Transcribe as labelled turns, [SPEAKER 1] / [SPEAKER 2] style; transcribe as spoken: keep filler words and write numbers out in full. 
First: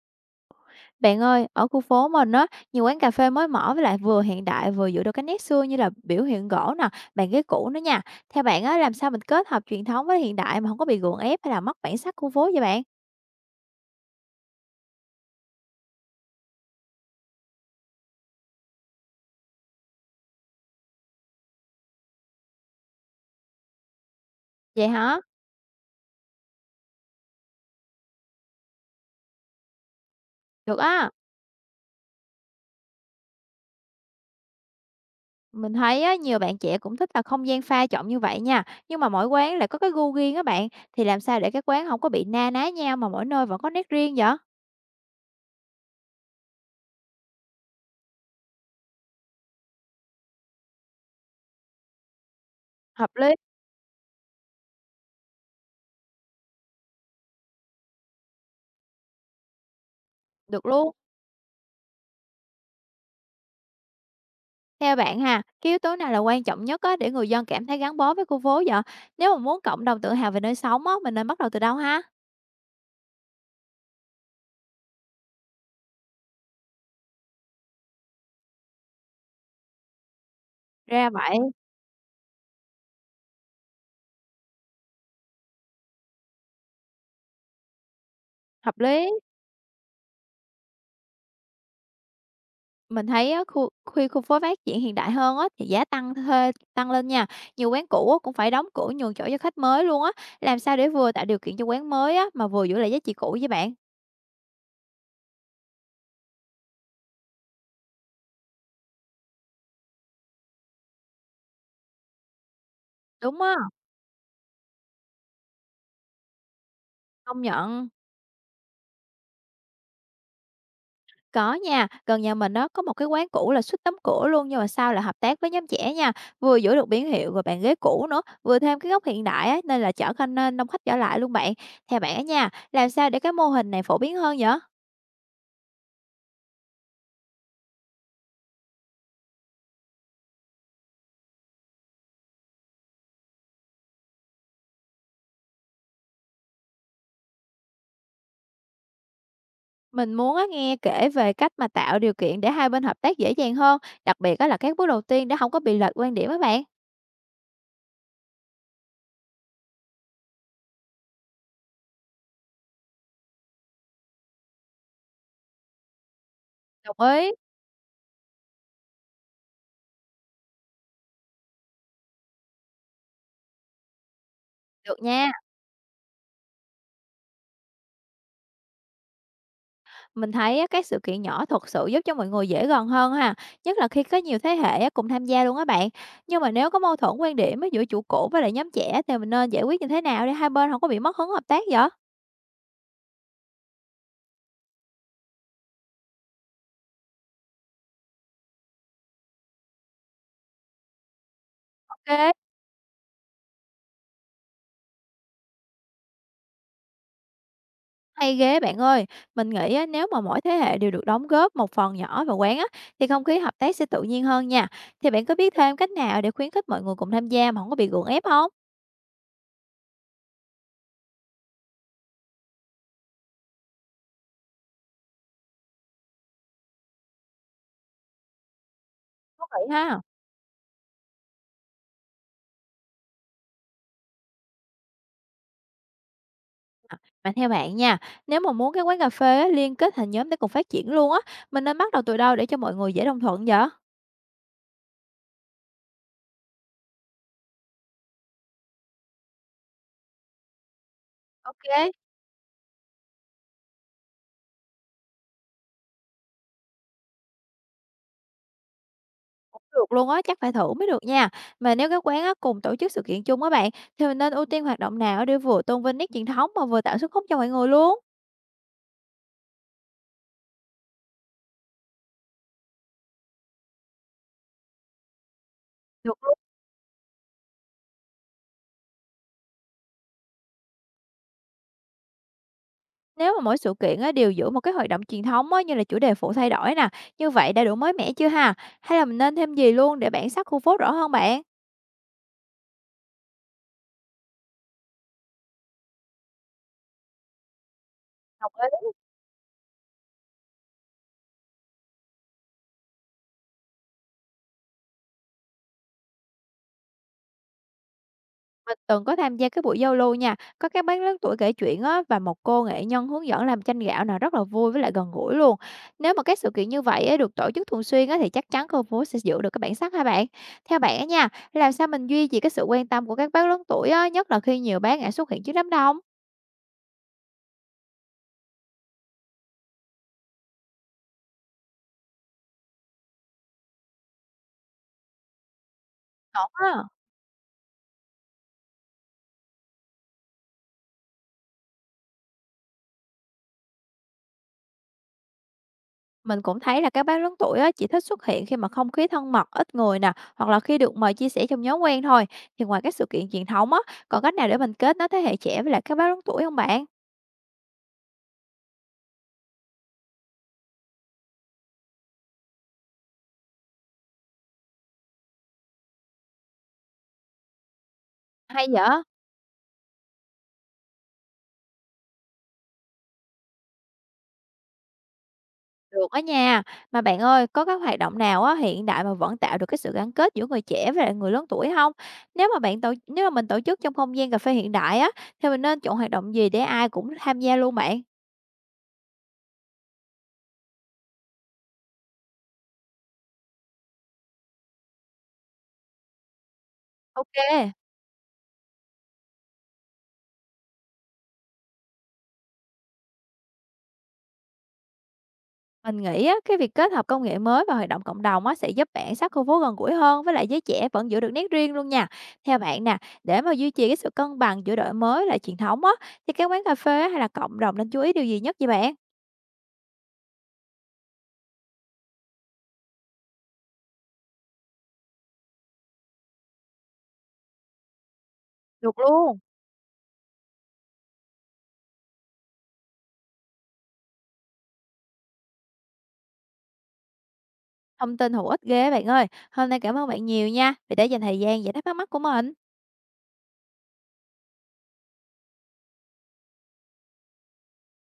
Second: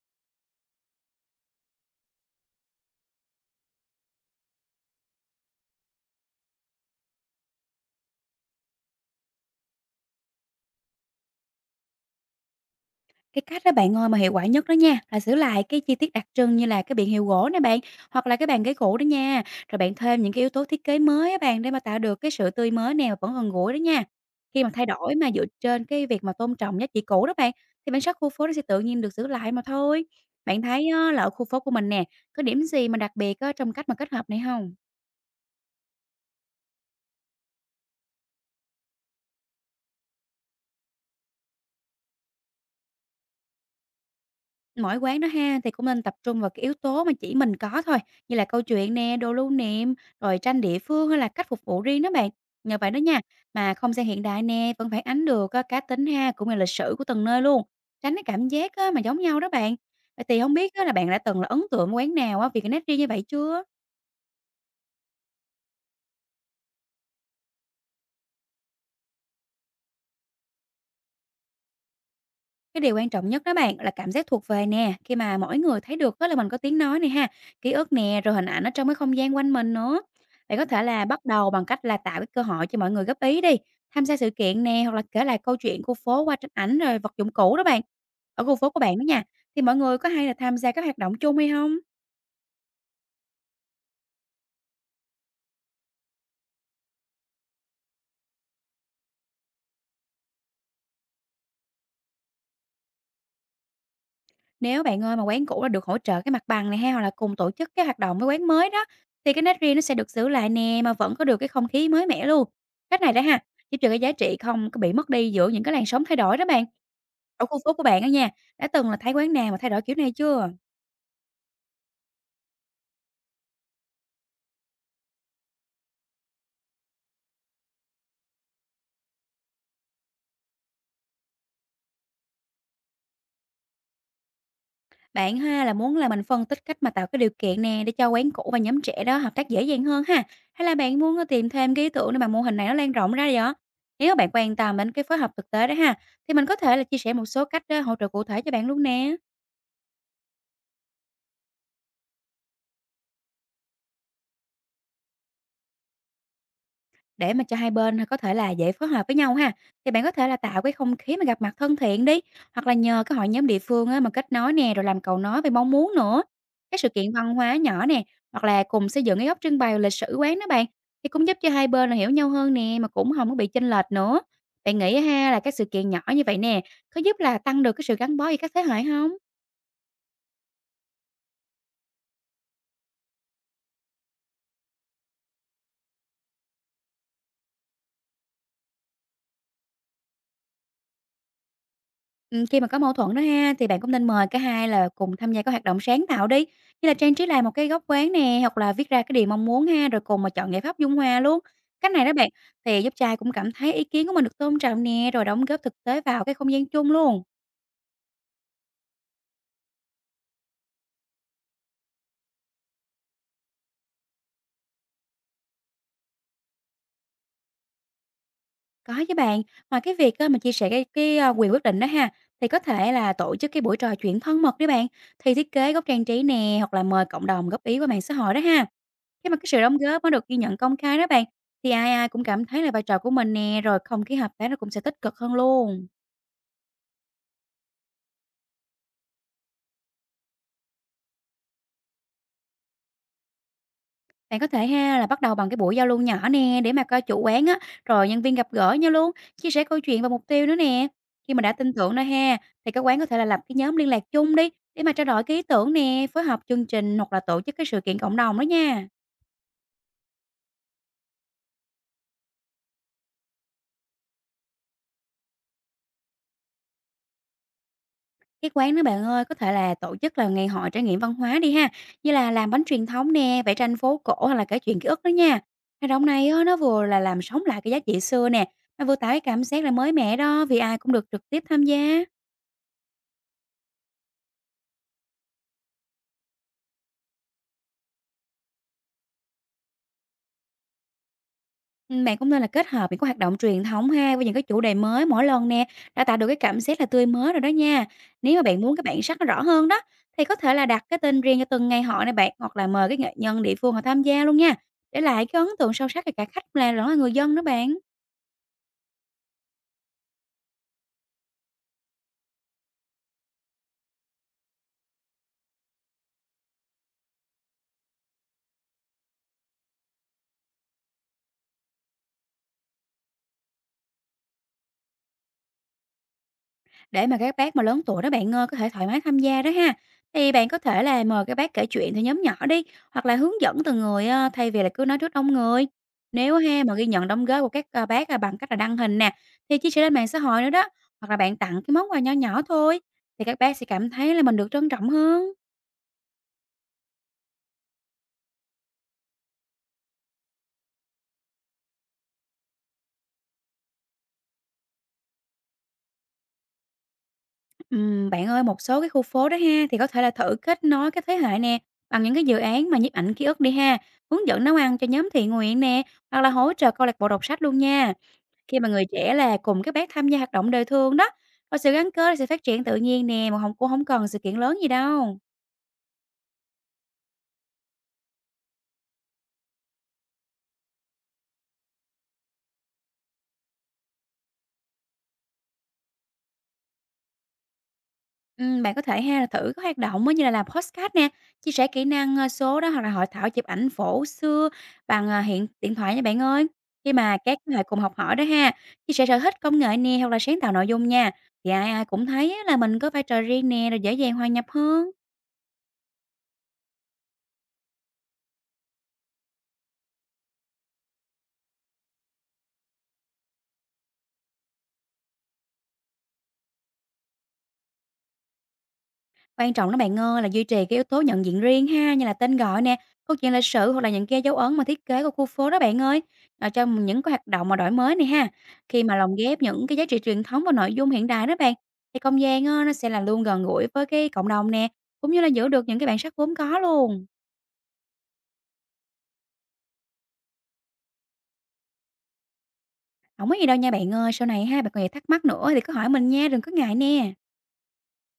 [SPEAKER 1] Bạn ơi, ở khu phố mình á, nhiều quán cà phê mới mở với lại vừa hiện đại vừa giữ được cái nét xưa như là biểu hiện gỗ nè, bàn ghế cũ nữa nha. Theo bạn á, làm sao mình kết hợp truyền thống với hiện đại mà không có bị gượng ép hay là mất bản sắc khu phố vậy bạn?
[SPEAKER 2] Cái cách đó bạn ơi mà hiệu quả nhất đó nha, là giữ lại cái chi tiết đặc trưng như là cái biển hiệu gỗ nè bạn, hoặc là cái bàn ghế cũ đó nha. Rồi bạn thêm những cái yếu tố thiết kế mới á bạn để mà tạo được cái sự tươi mới nè, và vẫn gần gũi đó nha. Khi mà thay
[SPEAKER 1] Vậy
[SPEAKER 2] đổi
[SPEAKER 1] hả?
[SPEAKER 2] mà dựa trên cái việc mà tôn trọng giá trị cũ đó bạn, thì bản sắc khu phố nó sẽ tự nhiên được giữ lại mà thôi. Bạn
[SPEAKER 1] Được
[SPEAKER 2] thấy
[SPEAKER 1] á.
[SPEAKER 2] á, là ở khu phố của mình nè, có điểm gì mà đặc biệt á, trong cách mà kết hợp này không?
[SPEAKER 1] Mình thấy á, nhiều bạn trẻ cũng thích là không gian pha trộn như vậy nha. Nhưng mà mỗi quán lại có cái gu riêng á bạn. Thì làm sao để các quán không có bị na ná nhau mà mỗi nơi vẫn có nét riêng vậy?
[SPEAKER 2] Mỗi quán đó ha, thì cũng nên tập trung vào cái yếu tố mà chỉ mình có thôi, như là câu chuyện nè, đồ lưu niệm, rồi tranh địa phương hay là cách phục vụ riêng đó bạn. Nhờ vậy đó
[SPEAKER 1] Hợp
[SPEAKER 2] nha,
[SPEAKER 1] lý.
[SPEAKER 2] mà không gian hiện đại nè, vẫn phản ánh được á, cá tính ha, cũng như lịch sử của từng nơi luôn. Tránh cái cảm giác á, mà giống nhau đó bạn. Vậy thì không
[SPEAKER 1] Được
[SPEAKER 2] biết á, là
[SPEAKER 1] luôn.
[SPEAKER 2] bạn đã từng là ấn tượng quán nào á, vì cái nét riêng như vậy chưa?
[SPEAKER 1] Theo bạn ha, cái yếu tố nào là quan trọng nhất á, để người dân cảm thấy gắn bó với khu phố vậy? Nếu mà muốn cộng đồng tự hào về nơi sống á, mình nên bắt đầu từ đâu ha?
[SPEAKER 2] Cái điều quan trọng nhất đó bạn là cảm giác thuộc về nè, khi mà mỗi người thấy được đó là mình có tiếng nói này ha, ký ức nè, rồi hình ảnh ở trong cái không gian quanh mình nữa. Bạn có thể là
[SPEAKER 1] Ra
[SPEAKER 2] bắt
[SPEAKER 1] vậy,
[SPEAKER 2] đầu bằng cách là tạo cái cơ hội cho mọi người góp ý đi, tham gia sự kiện nè, hoặc là kể lại câu chuyện khu phố qua tranh ảnh rồi vật dụng cũ đó bạn. Ở khu phố của
[SPEAKER 1] hợp
[SPEAKER 2] bạn đó
[SPEAKER 1] lý.
[SPEAKER 2] nha, thì mọi người có hay là tham gia các hoạt động chung hay không?
[SPEAKER 1] Mình thấy á, khu khi khu phố phát triển hiện đại hơn á, thì giá tăng thuê tăng lên nha. Nhiều quán cũ á, cũng phải đóng cửa nhường chỗ cho khách mới luôn á. Làm sao để vừa tạo điều kiện cho quán mới á, mà vừa giữ lại giá trị cũ với bạn?
[SPEAKER 2] Nếu bạn ơi mà quán cũ là được hỗ trợ cái mặt bằng này ha, hoặc là cùng tổ chức cái hoạt động với quán mới đó, thì cái nét riêng nó sẽ được giữ lại nè, mà vẫn có được cái không khí mới mẻ luôn. Cách này đó ha,
[SPEAKER 1] Đúng á,
[SPEAKER 2] giúp cho cái giá trị không có bị mất đi giữa những cái làn sóng thay đổi đó bạn.
[SPEAKER 1] công
[SPEAKER 2] Ở khu phố của
[SPEAKER 1] nhận.
[SPEAKER 2] bạn đó nha, đã từng là thấy quán nào mà thay đổi kiểu này chưa?
[SPEAKER 1] Có nha, gần nhà mình nó có một cái quán cũ là suýt đóng cửa luôn nhưng mà sau là hợp tác với nhóm trẻ nha, vừa giữ được biển hiệu rồi bàn ghế cũ nữa, vừa thêm cái góc hiện đại á, nên là chở khách nên đông khách trở lại luôn bạn. Theo bạn á nha, làm sao để cái mô hình này phổ biến hơn vậy?
[SPEAKER 2] Bạn ha là muốn là mình phân tích cách mà tạo cái điều kiện nè để cho quán cũ và nhóm trẻ đó hợp tác dễ dàng hơn ha? Hay là bạn muốn ờ, tìm thêm cái ý tưởng để mà mô hình này nó lan rộng ra vậy ạ? Nếu mà bạn quan tâm đến cái phối hợp thực tế đó ha, thì mình có thể là chia sẻ một số cách ờ, hỗ trợ cụ thể cho bạn luôn nè.
[SPEAKER 1] Mình muốn á, nghe kể về cách mà tạo điều kiện để hai bên hợp tác dễ dàng hơn, đặc biệt á là các bước đầu tiên để không có bị lệch quan điểm á bạn.
[SPEAKER 2] Để mà cho hai bên à, có thể là dễ phối hợp với nhau ha, thì bạn có thể là tạo cái không khí mà gặp mặt thân thiện đi, hoặc là nhờ cái hội nhóm địa phương á mà kết nối nè, rồi làm cầu nối về mong muốn nữa. Các sự
[SPEAKER 1] Đồng
[SPEAKER 2] kiện
[SPEAKER 1] ý,
[SPEAKER 2] văn hóa nhỏ nè, hoặc là cùng xây dựng cái góc trưng bày lịch sử quán đó bạn, thì cũng giúp cho hai bên là hiểu nhau hơn nè, mà cũng không có bị chênh lệch nữa. Bạn
[SPEAKER 1] được
[SPEAKER 2] nghĩ ha
[SPEAKER 1] nha.
[SPEAKER 2] là các sự kiện nhỏ như vậy nè, có giúp là tăng được cái sự gắn bó giữa các thế hệ không?
[SPEAKER 1] Mình thấy á, các sự kiện nhỏ thật sự giúp cho mọi người dễ gần hơn ha, nhất là khi có nhiều thế hệ á, cùng tham gia luôn á bạn. Nhưng mà nếu có mâu thuẫn quan điểm á, giữa chủ cũ với lại nhóm trẻ thì mình nên giải quyết như thế nào để hai bên không có bị mất hứng hợp tác vậy?
[SPEAKER 2] Ừm, khi mà có mâu thuẫn đó ha, thì bạn cũng nên mời cả hai là cùng tham gia các hoạt động sáng tạo đi, như là trang trí lại một cái góc quán nè, hoặc là viết ra cái điều mong muốn ha, rồi cùng mà chọn giải pháp dung hòa luôn. Cách này đó bạn,
[SPEAKER 1] Ok,
[SPEAKER 2] thì giúp trai cũng cảm thấy ý kiến của mình được tôn trọng nè, rồi đóng góp thực tế vào cái không gian chung luôn.
[SPEAKER 1] hay ghê bạn ơi. Mình nghĩ á, nếu mà mỗi thế hệ đều được đóng góp một phần nhỏ vào quán á, thì không khí hợp tác sẽ tự nhiên hơn nha. Thì bạn có biết thêm cách nào để khuyến khích mọi người cùng tham gia mà không có bị gượng ép không?
[SPEAKER 2] Có chứ bạn, ngoài cái việc á, mà chia sẻ cái cái, a, quyền quyết định đó ha, thì có thể là tổ chức cái buổi trò chuyện thân mật đi bạn, thì thiết kế góc trang trí nè, hoặc là mời cộng đồng góp ý qua mạng xã hội đó ha. Khi mà
[SPEAKER 1] Thú
[SPEAKER 2] cái sự
[SPEAKER 1] vị
[SPEAKER 2] đóng
[SPEAKER 1] ha.
[SPEAKER 2] góp nó được ghi nhận công khai đó bạn, thì ai ai cũng cảm thấy là vai trò của mình nè, rồi không khí hợp tác nó cũng sẽ tích cực hơn luôn.
[SPEAKER 1] Mà theo bạn nha, nếu mà muốn cái quán cà phê á, liên kết thành nhóm để cùng phát triển luôn á, mình nên bắt đầu từ đâu để cho mọi người dễ đồng thuận vậy?
[SPEAKER 2] Bạn có thể ha là bắt đầu bằng cái buổi giao lưu nhỏ nè để mà coi chủ quán á, rồi nhân viên gặp gỡ nhau luôn, chia sẻ câu chuyện và mục tiêu nữa nè. Khi mà đã tin
[SPEAKER 1] OK,
[SPEAKER 2] tưởng đó ha, thì các quán có thể là lập cái nhóm liên lạc chung đi để mà trao đổi cái ý tưởng nè, phối hợp chương trình hoặc là tổ chức cái sự kiện cộng đồng đó nha.
[SPEAKER 1] cũng được luôn á, chắc phải thử mới được nha. Mà nếu các quán á, cùng tổ chức sự kiện chung á bạn, thì mình nên ưu tiên hoạt động nào để vừa tôn vinh nét truyền thống mà vừa tạo sức hút cho mọi người luôn?
[SPEAKER 2] Cái quán đó bạn ơi, có thể là tổ chức là ngày hội trải nghiệm văn hóa đi ha, như là làm bánh truyền thống nè, vẽ tranh phố cổ hoặc là kể chuyện ký ức đó nha. Hoạt động
[SPEAKER 1] Được
[SPEAKER 2] này
[SPEAKER 1] luôn.
[SPEAKER 2] á, nó vừa là làm sống lại cái giá trị xưa nè, nó vừa tạo cái cảm giác là mới mẻ đó vì ai cũng được trực tiếp tham gia.
[SPEAKER 1] Nếu mà mỗi sự kiện á, đều giữ một cái hoạt động truyền thống á, như là chủ đề phụ thay đổi nè, như vậy đã đủ mới mẻ chưa ha? Hay là mình nên thêm gì luôn để bản sắc khu phố rõ hơn bạn?
[SPEAKER 2] Ừm, Bạn cũng nên là kết hợp những cái hoạt động truyền thống ha với những cái chủ đề mới mỗi lần nè, đã tạo được cái cảm giác là tươi mới rồi đó nha. Nếu mà bạn muốn cái bản sắc nó rõ hơn đó thì có thể là đặt cái tên riêng cho từng ngày hội này bạn hoặc là mời cái nghệ nhân địa phương họ tham gia luôn nha. Để lại cái ấn tượng sâu sắc cho cả khách là lẫn là người dân đó bạn.
[SPEAKER 1] Mình từng có tham gia cái buổi giao lưu nha, có các bác lớn tuổi kể chuyện á và một cô nghệ nhân hướng dẫn làm chanh gạo nào rất là vui với lại gần gũi luôn. Nếu mà các sự kiện như vậy á, được tổ chức thường xuyên á, thì chắc chắn khu phố sẽ giữ được cái bản sắc hả bạn? Theo bạn á nha, làm sao mình duy trì cái sự quan tâm của các bác lớn tuổi á, nhất là khi nhiều bác ngại xuất hiện trước đám đông?
[SPEAKER 2] Để mà các bác mà lớn tuổi đó bạn ơi, có thể thoải mái tham gia đó ha. Thì bạn có thể là mời các bác kể chuyện theo nhóm nhỏ đi, hoặc là hướng dẫn từng người ờ, thay vì là cứ nói trước đông người. Nếu
[SPEAKER 1] Còn
[SPEAKER 2] ha
[SPEAKER 1] á,
[SPEAKER 2] mà ghi nhận đóng góp của các ờ, bác ờ, bằng cách là đăng hình nè, thì chia sẻ lên mạng xã hội nữa đó, hoặc là bạn tặng cái món quà nho nhỏ thôi, thì các bác sẽ cảm thấy là mình được trân trọng hơn.
[SPEAKER 1] mình cũng thấy là các bác lớn tuổi á, chỉ thích xuất hiện khi mà không khí thân mật, ít người nè, hoặc là khi được mời chia sẻ trong nhóm quen thôi. Thì ngoài các sự kiện truyền thống á, còn cách nào để mình kết nối thế hệ trẻ với lại các bác lớn tuổi không bạn?
[SPEAKER 2] Ừm, bạn ơi, một số cái khu phố đó ha, thì có thể là thử kết nối các thế hệ nè, bằng những cái dự án mà nhiếp ảnh ký ức đi ha, hướng dẫn nấu ăn cho nhóm thiện nguyện nè, hoặc là hỗ trợ câu lạc bộ đọc sách luôn nha. Khi
[SPEAKER 1] Hay
[SPEAKER 2] mà người
[SPEAKER 1] vậy?
[SPEAKER 2] trẻ là cùng các bác tham gia hoạt động đời thường đó, và sự gắn kết sẽ phát triển tự nhiên nè, mà không cũng không cần sự kiện lớn gì đâu.
[SPEAKER 1] Được á nha. Mà bạn ơi, có các hoạt động nào á hiện đại mà vẫn tạo được cái sự gắn kết giữa người trẻ với lại người lớn tuổi không? Nếu mà bạn tổ nếu mà mình tổ chức trong không gian cà phê hiện đại á, thì mình nên chọn hoạt động gì để ai cũng tham gia luôn bạn?
[SPEAKER 2] Ừm, bạn có thể ha là thử các hoạt động á như là làm podcast nè, chia sẻ kỹ năng, ơ, số đó hoặc là hội thảo chụp ảnh phổ xưa bằng, à, hiện điện thoại nha bạn ơi. Khi mà các thế hệ
[SPEAKER 1] Ok.
[SPEAKER 2] cùng học hỏi đó ha, chia sẻ sở thích, công nghệ nè hoặc là sáng tạo nội dung nha, thì ai ai cũng thấy á là mình có vai trò riêng nè, rồi dễ dàng hòa nhập hơn.
[SPEAKER 1] Mình nghĩ á, cái việc kết hợp công nghệ mới và hoạt động cộng đồng á, sẽ giúp bạn sát khu phố gần gũi hơn với lại giới trẻ vẫn giữ được nét riêng luôn nha. Theo bạn nè, để mà duy trì cái sự cân bằng giữa đổi mới lại truyền thống á, thì các quán cà phê á hay là cộng đồng nên chú ý điều gì nhất vậy bạn?
[SPEAKER 2] Quan trọng đó bạn ơi, là duy trì cái yếu tố nhận diện riêng ha, như là tên gọi nè, câu chuyện lịch sử hoặc là những cái dấu ấn mà thiết kế của khu phố đó bạn ơi. Rồi cho mình những cái hoạt động mà đổi mới này ha. Khi mà
[SPEAKER 1] Được
[SPEAKER 2] lồng
[SPEAKER 1] luôn.
[SPEAKER 2] ghép những cái giá trị truyền thống và nội dung hiện đại đó bạn, thì không gian á, nó sẽ là luôn gần gũi với cái cộng đồng nè, cũng như là giữ được những cái bản sắc vốn có luôn.
[SPEAKER 1] Thông tin hữu ích ghê á bạn ơi. Hôm nay cảm ơn bạn nhiều nha, vì đã dành thời gian giải đáp thắc mắc của mình.
[SPEAKER 2] Không có gì đâu nha bạn ơi, sau này ha, bạn còn gì thắc mắc nữa thì cứ hỏi mình nha, đừng có ngại nè.